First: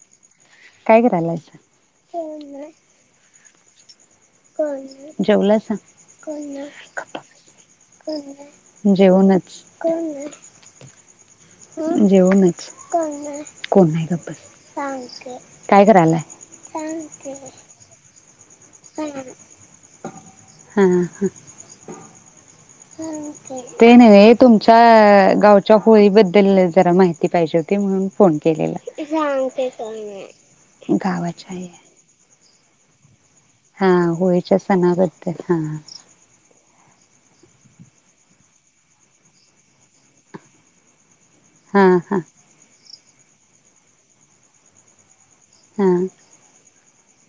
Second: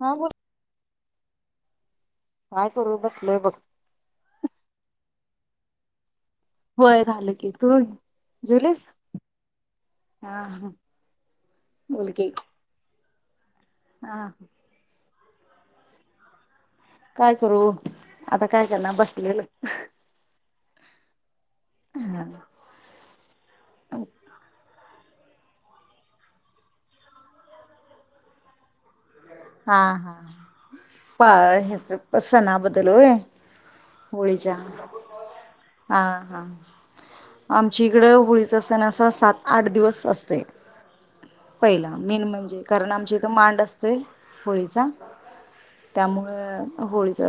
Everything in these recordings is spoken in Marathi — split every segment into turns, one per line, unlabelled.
हां बोल.
काय कराल्यात?
काय करू? बसलोय बघ.
[unintelligible] जेवला सांग. [unintelligible]
होय
गप्प
झालं की तू जेवलीस?
बस जेवूनच
हा हा
[unintelligible] उम्म,
बोल की
जेवूनच. कोणंय? कोण नाही,
हा
गप्प बस. सांग की? काय करालाय? सांग
काय
की?
करू आता काय त्यांना बसलेलं.
हम्म, हं.
[unintelligible]
हम. ते नव्हे, तुमच्या गावच्या होळीबद्दल जरा माहिती पाहिजे होती, म्हणून फोन केलेला. सांगते
हा
कोणे? गावाची आई आहे.
सनाबद्दल होय,
हा
होळीच्या
सणाबद्दल हा
आ हा. आमची इकडं होळीचा सण असा सात-आठ दिवस असतोय.
हा
पहिला
हा
मेन म्हणजे कारण आमच्या इथं मांड असतोय होळीचा.
हा
त्यामुळं होळीच,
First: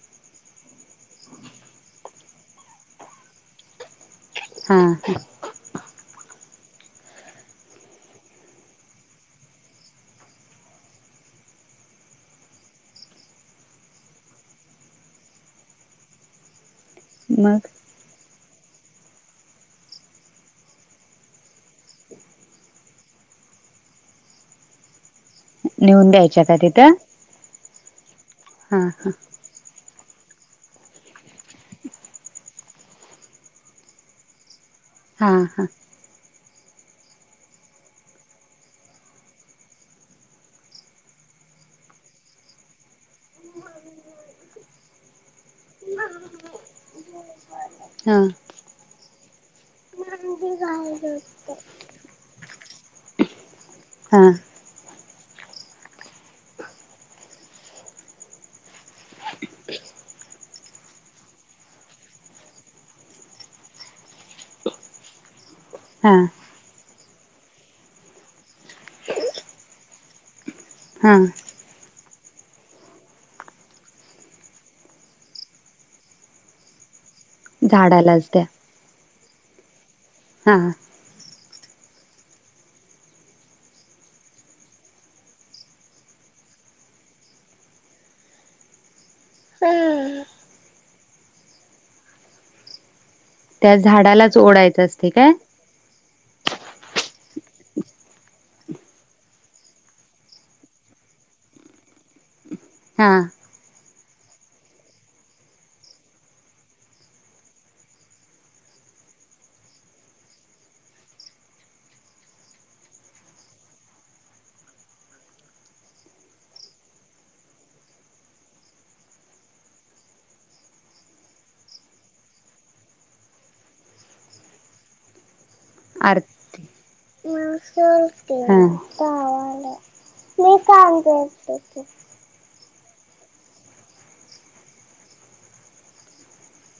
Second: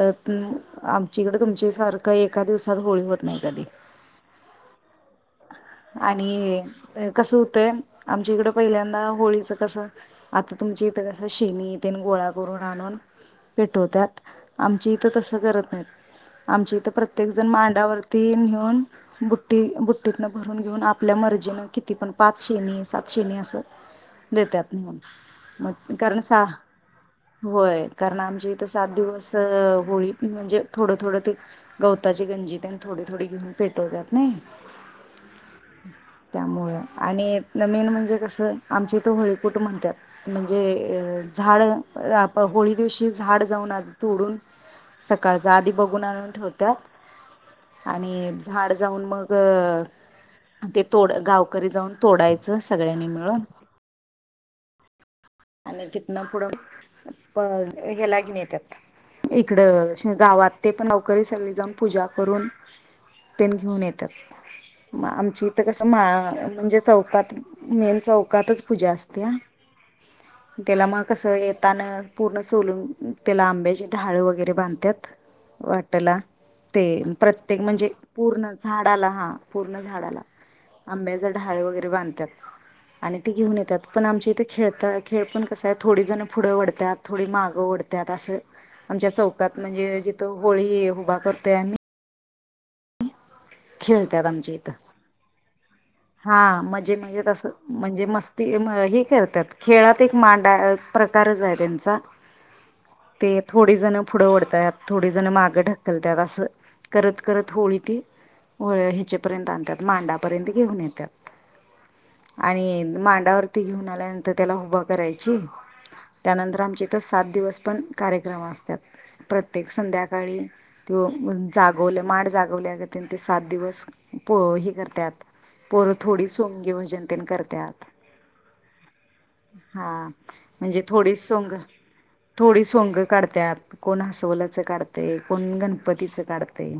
आमच्याकडे तुमच्या सारखं एका दिवसात होळी होत नाही कधी.
हाहा
आणि हे कसं होतंय आमच्या इकडं पहिल्यांदा होळीच कस आता तुमची इथे कस शेनी येथे गोळा करून आणून पेटवतत आमची इथं तस करत नाहीत, आमची इथं प्र जण
मग
मांडावरती नेऊन बुट्टी बुट्टीत न भरून घेऊन आपल्या मर्जीनं किती पण पाच शेणी सात शेणी असं देत्यात मग.
नेऊन
कारण
द्यायच्या
सा
का तिथं?
होय, कारण आमची इथं
हा
सात दिवस होळी म्हणजे थोडं थोडं ते गवताची गंजी त्यां थोडी थोडी घेऊन पेटवतात नाही.
हा हा
आणि त्यामुळं आणि मेन म्हणजे कसं आमची त होळी कूट म्हणतात. म्हणजे अ झाड आप होळी दिवशी झाड जाऊन तोडून सकाळच्या आधी बघून आणून ठेवतात,
हा
आणि झाड जाऊन मग ते तोड गावकरी जाऊन तोडायचं सगळ्यांनी मिळून.
हा
आणि तिथनं पुढं हे लागी येत्यात इकडं शेगावात. ते पण गावकरी सगळी जन पूजा करून तेन घेऊन येतात, मग आमची तर कसं मा
हा
म्हणजे चौकात, मेन चौकातच पूजा असते. तेला मग
हा
कसं येत हातानं पूर्ण सोलून त्याला आंब्याची ढाळं वगैरे बांधतात, वाटाला ते प्रत्येक म्हणजे,
झाडालाच द्या
पूर्ण झाडाला हा पूर्ण झाडाला
हा हा [unintelligible]
आंब्याचा ढाळ वगैरे बांधतात आणि ते घेऊन येतात, पण आमच्या इथे खेळतात. आ खेळ पण कस आहे थोडी जण पुढं वढतात थोडी मागं ओढतात असं आमच्या चौकात म्हणजे, जिथं होळी उभा करतोय आम्ही.
त्या
खेळतात
झाडालाच
आमच्या इथं
ओढायचं असते काय?
हा म्हणजे म्हणजे तसं म्हणजे मस्ती हे करतात, खेळात एक मांडा प्रकारच आहे त्यांचा.
- [unintelligible]
ते थोडे जण पुढं ओढतात थोडे जण मागं ढकलतात असं करत करत होळी ते वळ हिचेपर्यंत आणतात मांडापर्यंत घेऊन येतात. आणि मांडावरती घेऊन आल्यानंतर त्याला उभा करायची त्यानंतर आमच्या इथं सात दिवस पण कार्यक्रम असतात, प्रत्येक संध्याकाळी त जागवले माड जागवल्या ते सात दिवस पोही करतात. पोर थोडी
आरती
सोमगी भजनते करतात हा
मी
म्हणजे
काम
थोडीच सोंग
करते ते.
थोडी सोंग काढतत कोण असवलाचं काढते, कोण गणपतीचं काढते.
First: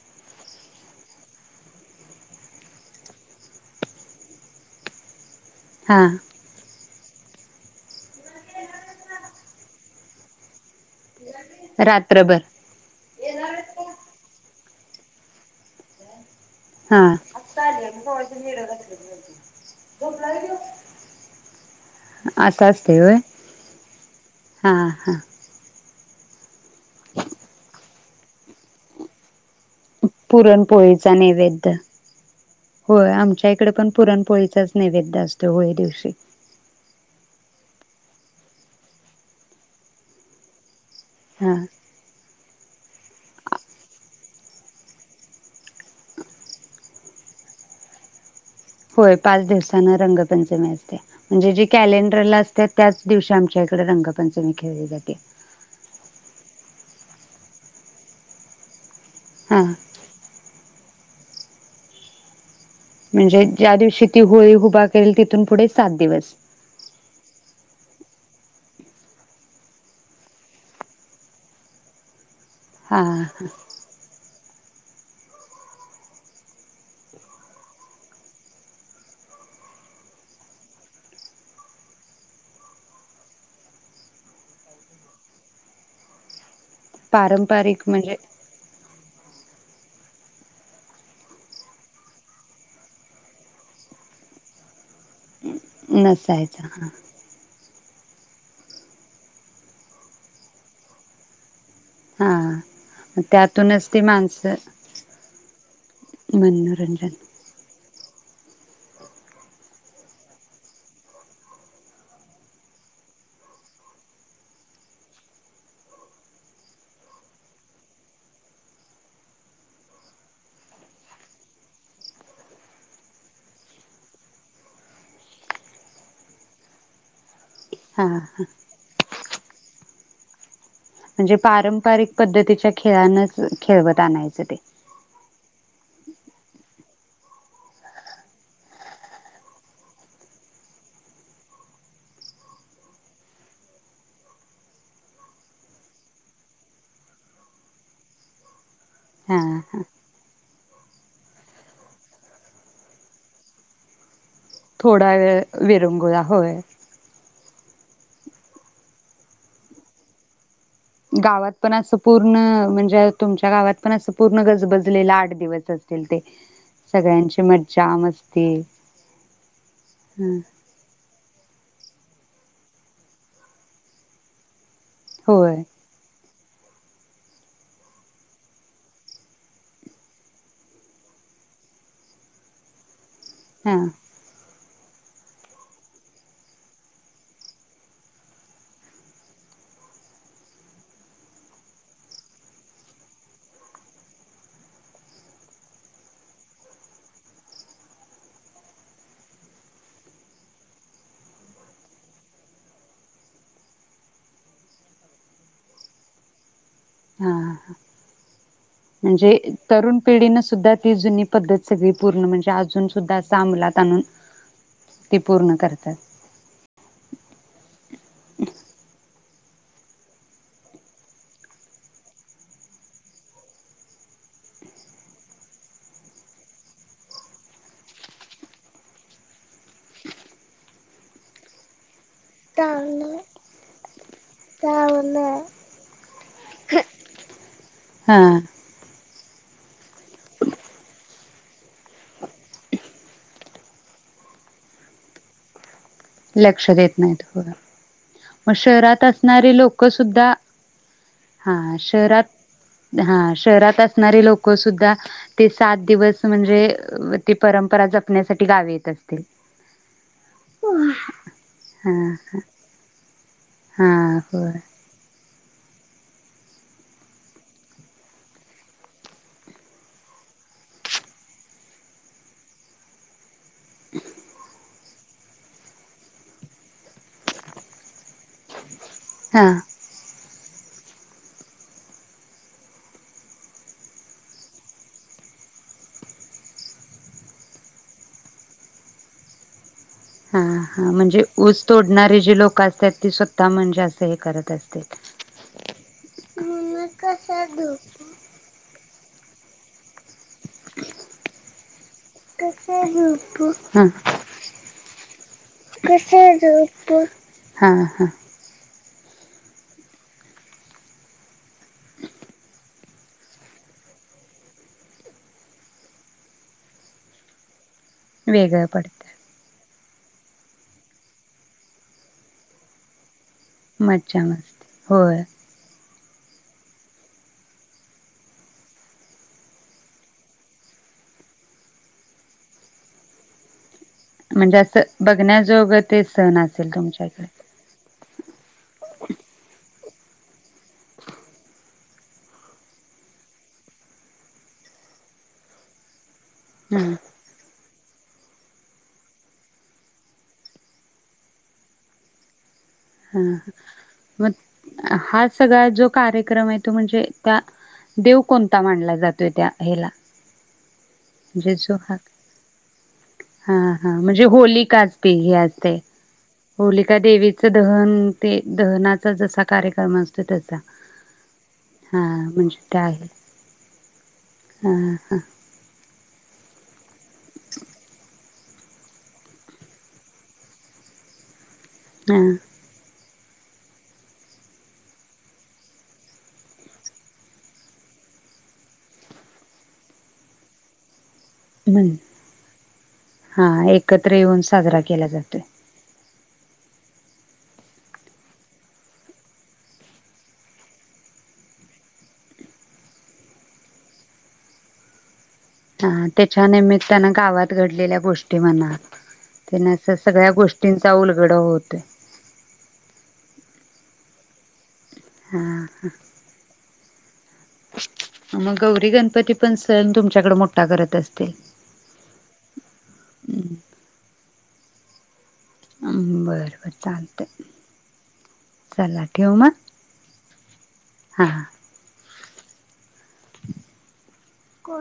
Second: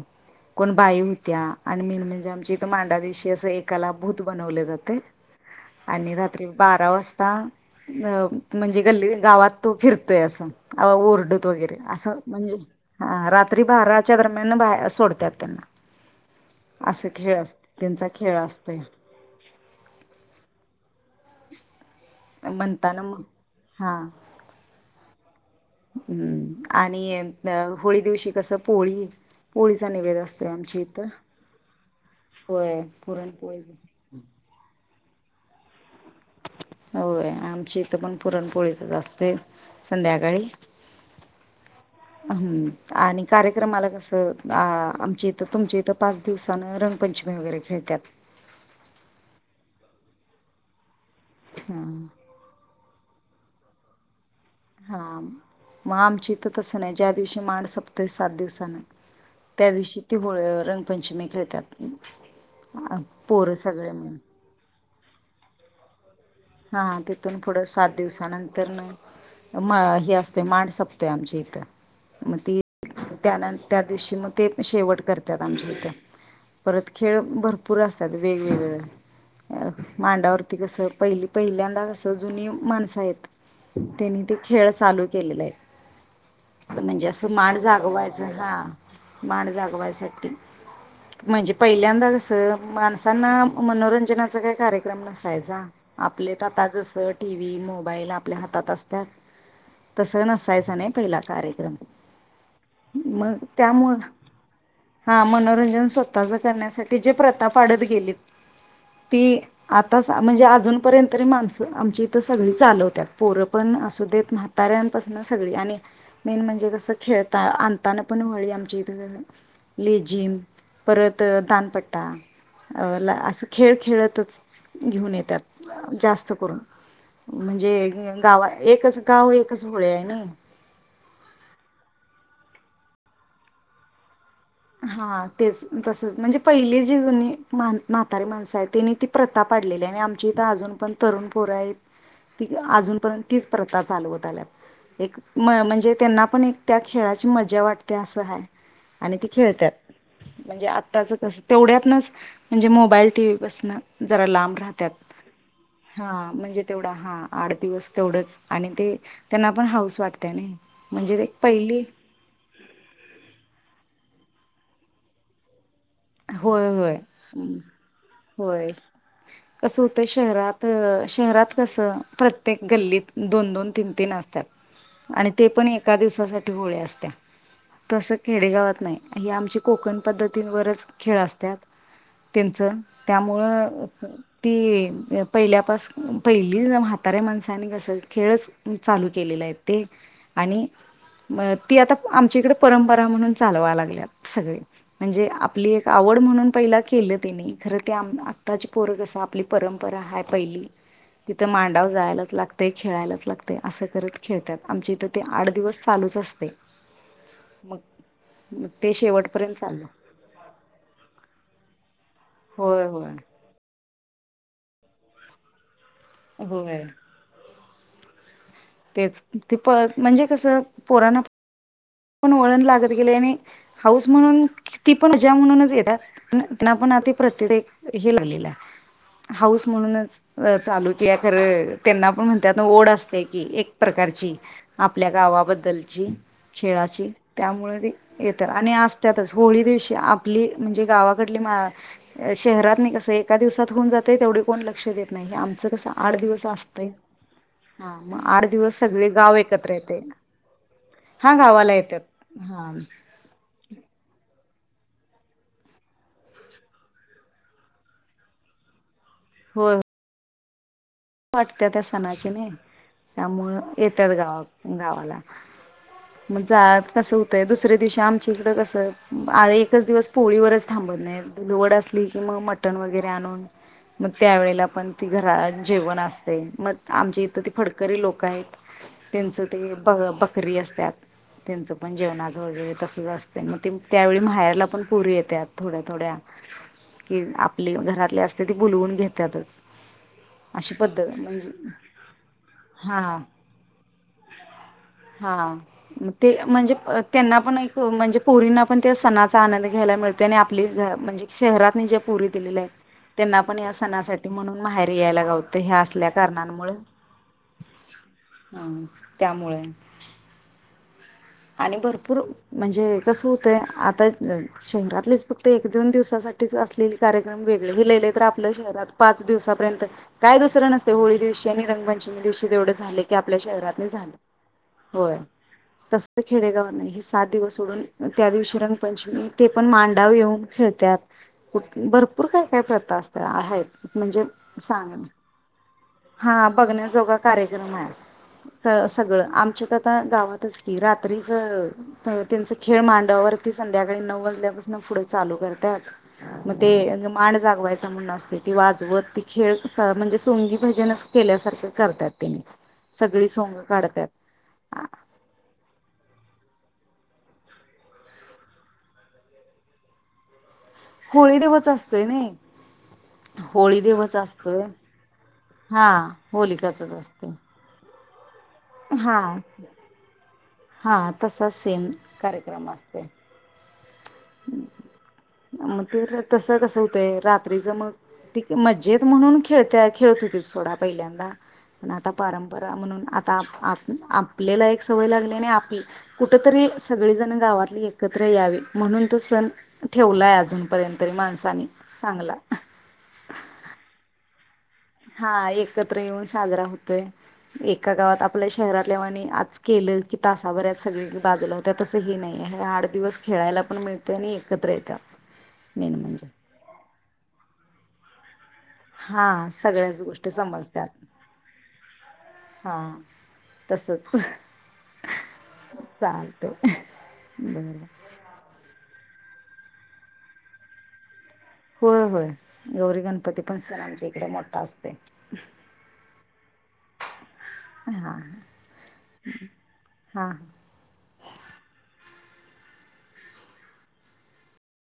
कोण बाई होत्या आणि मेन म्हणजे आमच्या इथ मांडा दिवशी असं एक एकाला भूत बनवले जाते,
हा
आणि रात्री बारा वाजता अ म्हणजे गल्ली गावात तो फिरतोय असं ओरड. वगैरे असं
रात्रभर
म्हणजे हा रात्री बाराच्या दरम्यान बाहेर सोडतात त्यांना.
हा
असं
[inaudible]
खेळ असत त्यांचा खेळ असतोय
असं असते
म्हनताना म
होय
[inaudible] हा.
हा हा.
हम्म, आणि होळी दिवशी कसं पोळी पोळीचा निवेद असतोय आमची इथं.
पुरणपोळीचा नैवेद्य
[inaudible] होय पुरण
आमच्या इकडे
पोळीचा.
पण पुरणपोळीचाच नैवेद्य असतो होळी दिवशी.
होय. आमची इथं पण पुरणपोळीच असतय संध्याकाळी.
हा.
हम्म आणि कार्यक्रमाला कसं? आमची इथ तुमची इथ पाच दिवसान रंगपंचमी वगैरे खेळतात.
होय पाच दिवस रंगपंचमी असते. म्हणजे जे
हां
कॅलेंडर ला असत्यात त्याच दिवशी आमच्या इकडे रंग पंचमी खेळतात.
हा. मग आमची इथ तसं नाही, ज्या दिवशी मांड संपतोय सात दिवसान
हा
त्या दिवशी ती होळ रंगपंचमी खेळतात. अ,
म्हणजे
पोरं
ज्या
सगळे
दिवशी
मिळून
ती होळी उभा करील तिथून पुढे सात दिवस.
हा तिथून पुढं सात दिवसानंतर म हे असते मांड सपते आमची इथं. मग ती
हा
त्यानंतर दिवशी मग ते शेवट करतात आमच्या इथे. परत खेळ भरपूर असतात वेगवेगळे. अ मांडावरती कसं पहिली पहिल्यांदा असं जुनी माणसं त्यांनी ते खेळ चालू केलेले आहे. म्हणजे असं माांड
पारंपरिक म्हणजे
जागवायचं. हा माांड जागवायसाठी. म्हणजे पहिल्यांदा कस, माणसांना मनोरंजनाचा काही कार्यक्रम नसायचा. आपले तर आता
नसायचा
जसं टी व्ही मोबाईल आपल्या हातात असतात. तस नसायचं नाही पहिला कार्यक्रम.
हा.
मग
त्यातूनच
त्यामुळ
ती माणसं
[inaudible] हां मनोरंजन स्वतःचं करण्यासाठी
मनोरंजन
जे प्रत प्रथा पाडत गेली. [inaudible] ती आ म्हणजे अजून पर्यंत तरी माणसं आमची इथं सगळी चालवतात. पोरं पण असू देत, म्हाताऱ्यांपासनं सगळी आणि मेन म्हणजे कसं खेळता. आणताना पण होळी आमची इथंसं लेजीम परत दान पट्टा ला असं खेळ खेळतच घेऊन येतात. जास्त करून. म्हणजे
हा
गाव एकच गाव एकच होळी आहे ना.
म्हणजे पारंपरिक पद्धतीच्या खेळानच, खेळवत आणायचं ते.
हा तेच तसच. म्हणजे पहिली जी जुनी, मा ्हातारी माणसं आहे त्यांनी ती प्रथा पाडलेली. आणि आमची इथं अजून पण तरुण पोर आहेत ती अजूनपर्यंत तीच प्रथा चालवत आल्यात. एक म म्हणजे त्यांना पण एक त्या खेळाची मजा वाटते असं आहे. आणि ति
हा हा.
म्हणजे आताच कस? तेवढ्यातनच म्हणजे मोबाईल टी व्ही पासण जरा लांब राहत.
थोडा वेळ विरंगुळा होइल.
पुढ हा. आठ दिवस तेवढंच. आणि ते, त्यांना पण हाऊस वाटते ना. म्हणजे ते
गावात पण
पहिली
असं पूर्ण, म्हणजे तुमच्या गावात पण असं पूर्ण गजबजलेला आठ दिवसच केलते
होय होय
सगळ्यांची मजा मस्ती,
होय
हम्म
त शहरात कसं, प्रत्येक गल्लीत, दोन, दोन, तीन, तीन असत्यात आणि ते
होय
पण एका दिवसासाठी होळी असत्या. तसं खेडेगावात नायं, ही आमची कोकण पद्धतींवरच खेळ अस्तात त्यांचं, त्यामुळं
हा
अ ह ती पहिल्यापास, पहिली म्हाताऱ्या माणस आणि कस खेळच चालू केलेलं आहेत ते. आणि म ती आता आमच्याकडे परंपरा म्हणून चालवाय लागल्यात सगळे, म्हणजे आप आपली एक आवड म्हणून पहिला केलं त्यांनी, खरं ते आमं आत्ताची पोर कसं, आपली परंपरा हाय पहिली तिथं मांडाव जायलाच लागतय. खेळायलाच लागतय. असं करत खेळत्यात. आमच्या इथं ते आट दिवस चालूच असतय.
हा, हा,
ते
म्हणजे
शेवटपर्यंत चालू
तरुण पिढीन सुद्धा ती जुनी पद्धत सगळी पूर्ण म्हणजे,
होय
अजून सुद्धा
होय
अस अमंलात आणुन ती पूर्ण करतात.
होय. तेच, ते प म्हणजे कसं पोरांना पण वळण लागत गेलय. आणि, हाऊस म्हणून ती पण मजा म्हणूनच येता, पण आपण आती प्रत्य हे लागलेलं हाय हाऊस म्हणूनच अ चालूतीया खरं, त्यांना पण म्हणत्यात, ओढ असते की, एक प्रकारची- आपल्या गावाबद्दलची, खेळाची, त्यामुळे ती
हा
येता आणि आस त्यातच होळी दिवशी आपली, म्हणजे गावाकडली मा शहरात न कसं एका दिवसात होऊन जातय, तेवढे कोण लक्ष देत नाही. आमचं कसां आट दिवस
लक्ष
असतय,
देत नाहीत हो
हा म आट
मग
दिवस
शहरात
सगळे गाव
असणारे
एकत्र
लोक
येतयं.
सुद्धा हा शहरात,
हा
हा शहरात असणारे लोकं सुद्धा, ते सात दिवस म्हणजे, ती परंपरा जपण्यासाठी गावी येत असतील.
होय.
[unintelligible]
वाटत्या त्या
हा
सणाची नाय, त्यामुळ येत्यात
हा
गाव
होय
गावाला.
[inaudible]
म जाळात कसं होतंय, दुसऱ्या दिवशी आमच्या इकडं कसं, आ एकच दिवस पोळीवरच थांबत नाहीत. धुलवड असली की, म मटन वगैरे आणून, म त्यावेळेला पण ती घरा जेवण असतय. मग आमच्या इथं ते फडकरी लोकं आहेत.
हा
त्यांचं ते ब बकरी आसत्यात त्यांचं पण जेवणाच वगैरे तसंच असतय. म ते त्यावेळी माहेरला पण पोरी येत्यात थोड्या थोड्या की, आपले घरातले असते, ते बोलवून घेत्यातच.
हा हा, म्हणजे ऊस तोडणारे जे लोक असत्यात,
हा
ती स्वतः म्हणजे, असं हे करत असतील.
हा, म ते म्हणजे त्यांना
कसा
पण एक
झोपू
म्हणजे पोरींना पण त्या सणाचा आनंद घ्यायला मिळ त. आणि आपली घ म्हणजे शहरात ज्या पोरी दिलेल्या हायत,
कसा
त्यांना
झोपू
पण या सणासाठी म्हणून माहेरी याला गावतय. ह्या असल्या
कसा
कारणमुळं,
झोपू हा हा
हूं त्यामुळे आणि भरपूर म्हणजे कस होतय. आता शहरातलेच फक्त एक दोन दिवसासाठीच असलेली कार्यक्रम वेगळे, हे लय लय त आपल्या
वेगळं
शहरात
पडतं
पाच दिवसा पर्यंत, काय दुसरं नसतय. होळी दिवशी आणि रंगपंचमी दिवशी तेवढ झाले की आपल्या शह झाल
मज्जा मस्ती
होय तसल खेडेगाव नाही. सात दिवस सोडून, त्या दिवशी रंगपंचमी ते पण मांडाव येऊन खेळत्यात. कुठ भरपूर काय काय प्रथा असत्याय हायत. म्हणजे सांग म
असं बघण्याजोगं ते सण
हा
असेल तुमच्या
बघण्याजोगा
इकडे
कार्येक्र मय सगळं आमच्यात आता गावातच कि रात्रीच तर त्यांचा खेळ मांडवावरती संध्याकाळी नऊ वाजल्यापासन पुढे चालू करत्यात. मग
हा
ते मांड जागवायचा म्हणून असतोय ती वाजवत ती खेळ कस म्हणजे सोंगी भजनच केल्यासारखं करतात तेनी. [inaudible]
हम्म मग हा सगळा जो कार्यक्रम आहे तो म्हणजे त्या देव कोणता मानला जातोय त्या हेला? [inaudible]
होळी देवच
जो हा
असतोय नाही.
हा
होळी
हा
देवच
म्हणजे
असतोय
होलिकाच ती हे असते
हा. होलिकाचच
होलिका
असते.
देवीच दहन ते दहनाचा
हा.
जसा कार्यक्रम असतोय तसा.
हा तसाच सेम
हा म्हणजे
कार्यक्रम असतोय.
हां हा.
मग तर तस कसं होतंय रात्रीच मग ती मज्जेत म्हणून खेळत खेळत होती सोडा पहिल्यांदा पण आता
हा
पारं परंपरा म्हणून आता आ आपल्याला एक सवय लागलीय अन आपली कुठतरी सगळीजण गावातली एकत्र यावी. म्हणून तो सण ठेवलाय अजूनपर्यंत तरी माणसानी
म्हण
चांगला.
हा एकत्र येऊन साजरा केला
हा
जातोय
एकत्र येऊन साजरा होतोय. एका गावात आपल्या शहरातल्यावानी आज केलं की तासाभऱ्यात सगळी बाजूला होत्या तसं हे नाही आहे हे आठ दिवस खेळायला पण मिळते आणि एकत्र येतात. मेन
हा
म्हणजे
त्याच्या निमित्तानं गावात घडलेल्या गोष्टी म्हणा
हा
त्यांन अस
सगळ्याच गोष्टी
सगळ्या
समजतात
गोष्टींचा उलगडा होतो.
हा तसच.
हां हां.
[unintelligible]
मग गौरी गणपती पण सण तुमच्याकडे मोठा करत असतील?
होय होय गौरी गणपती पण सण आमच्या इकडे मोठा असतोय.
बरं बरं चालतय,
हा
चला ठेवू मग?
हां.
हां. [inaudible] को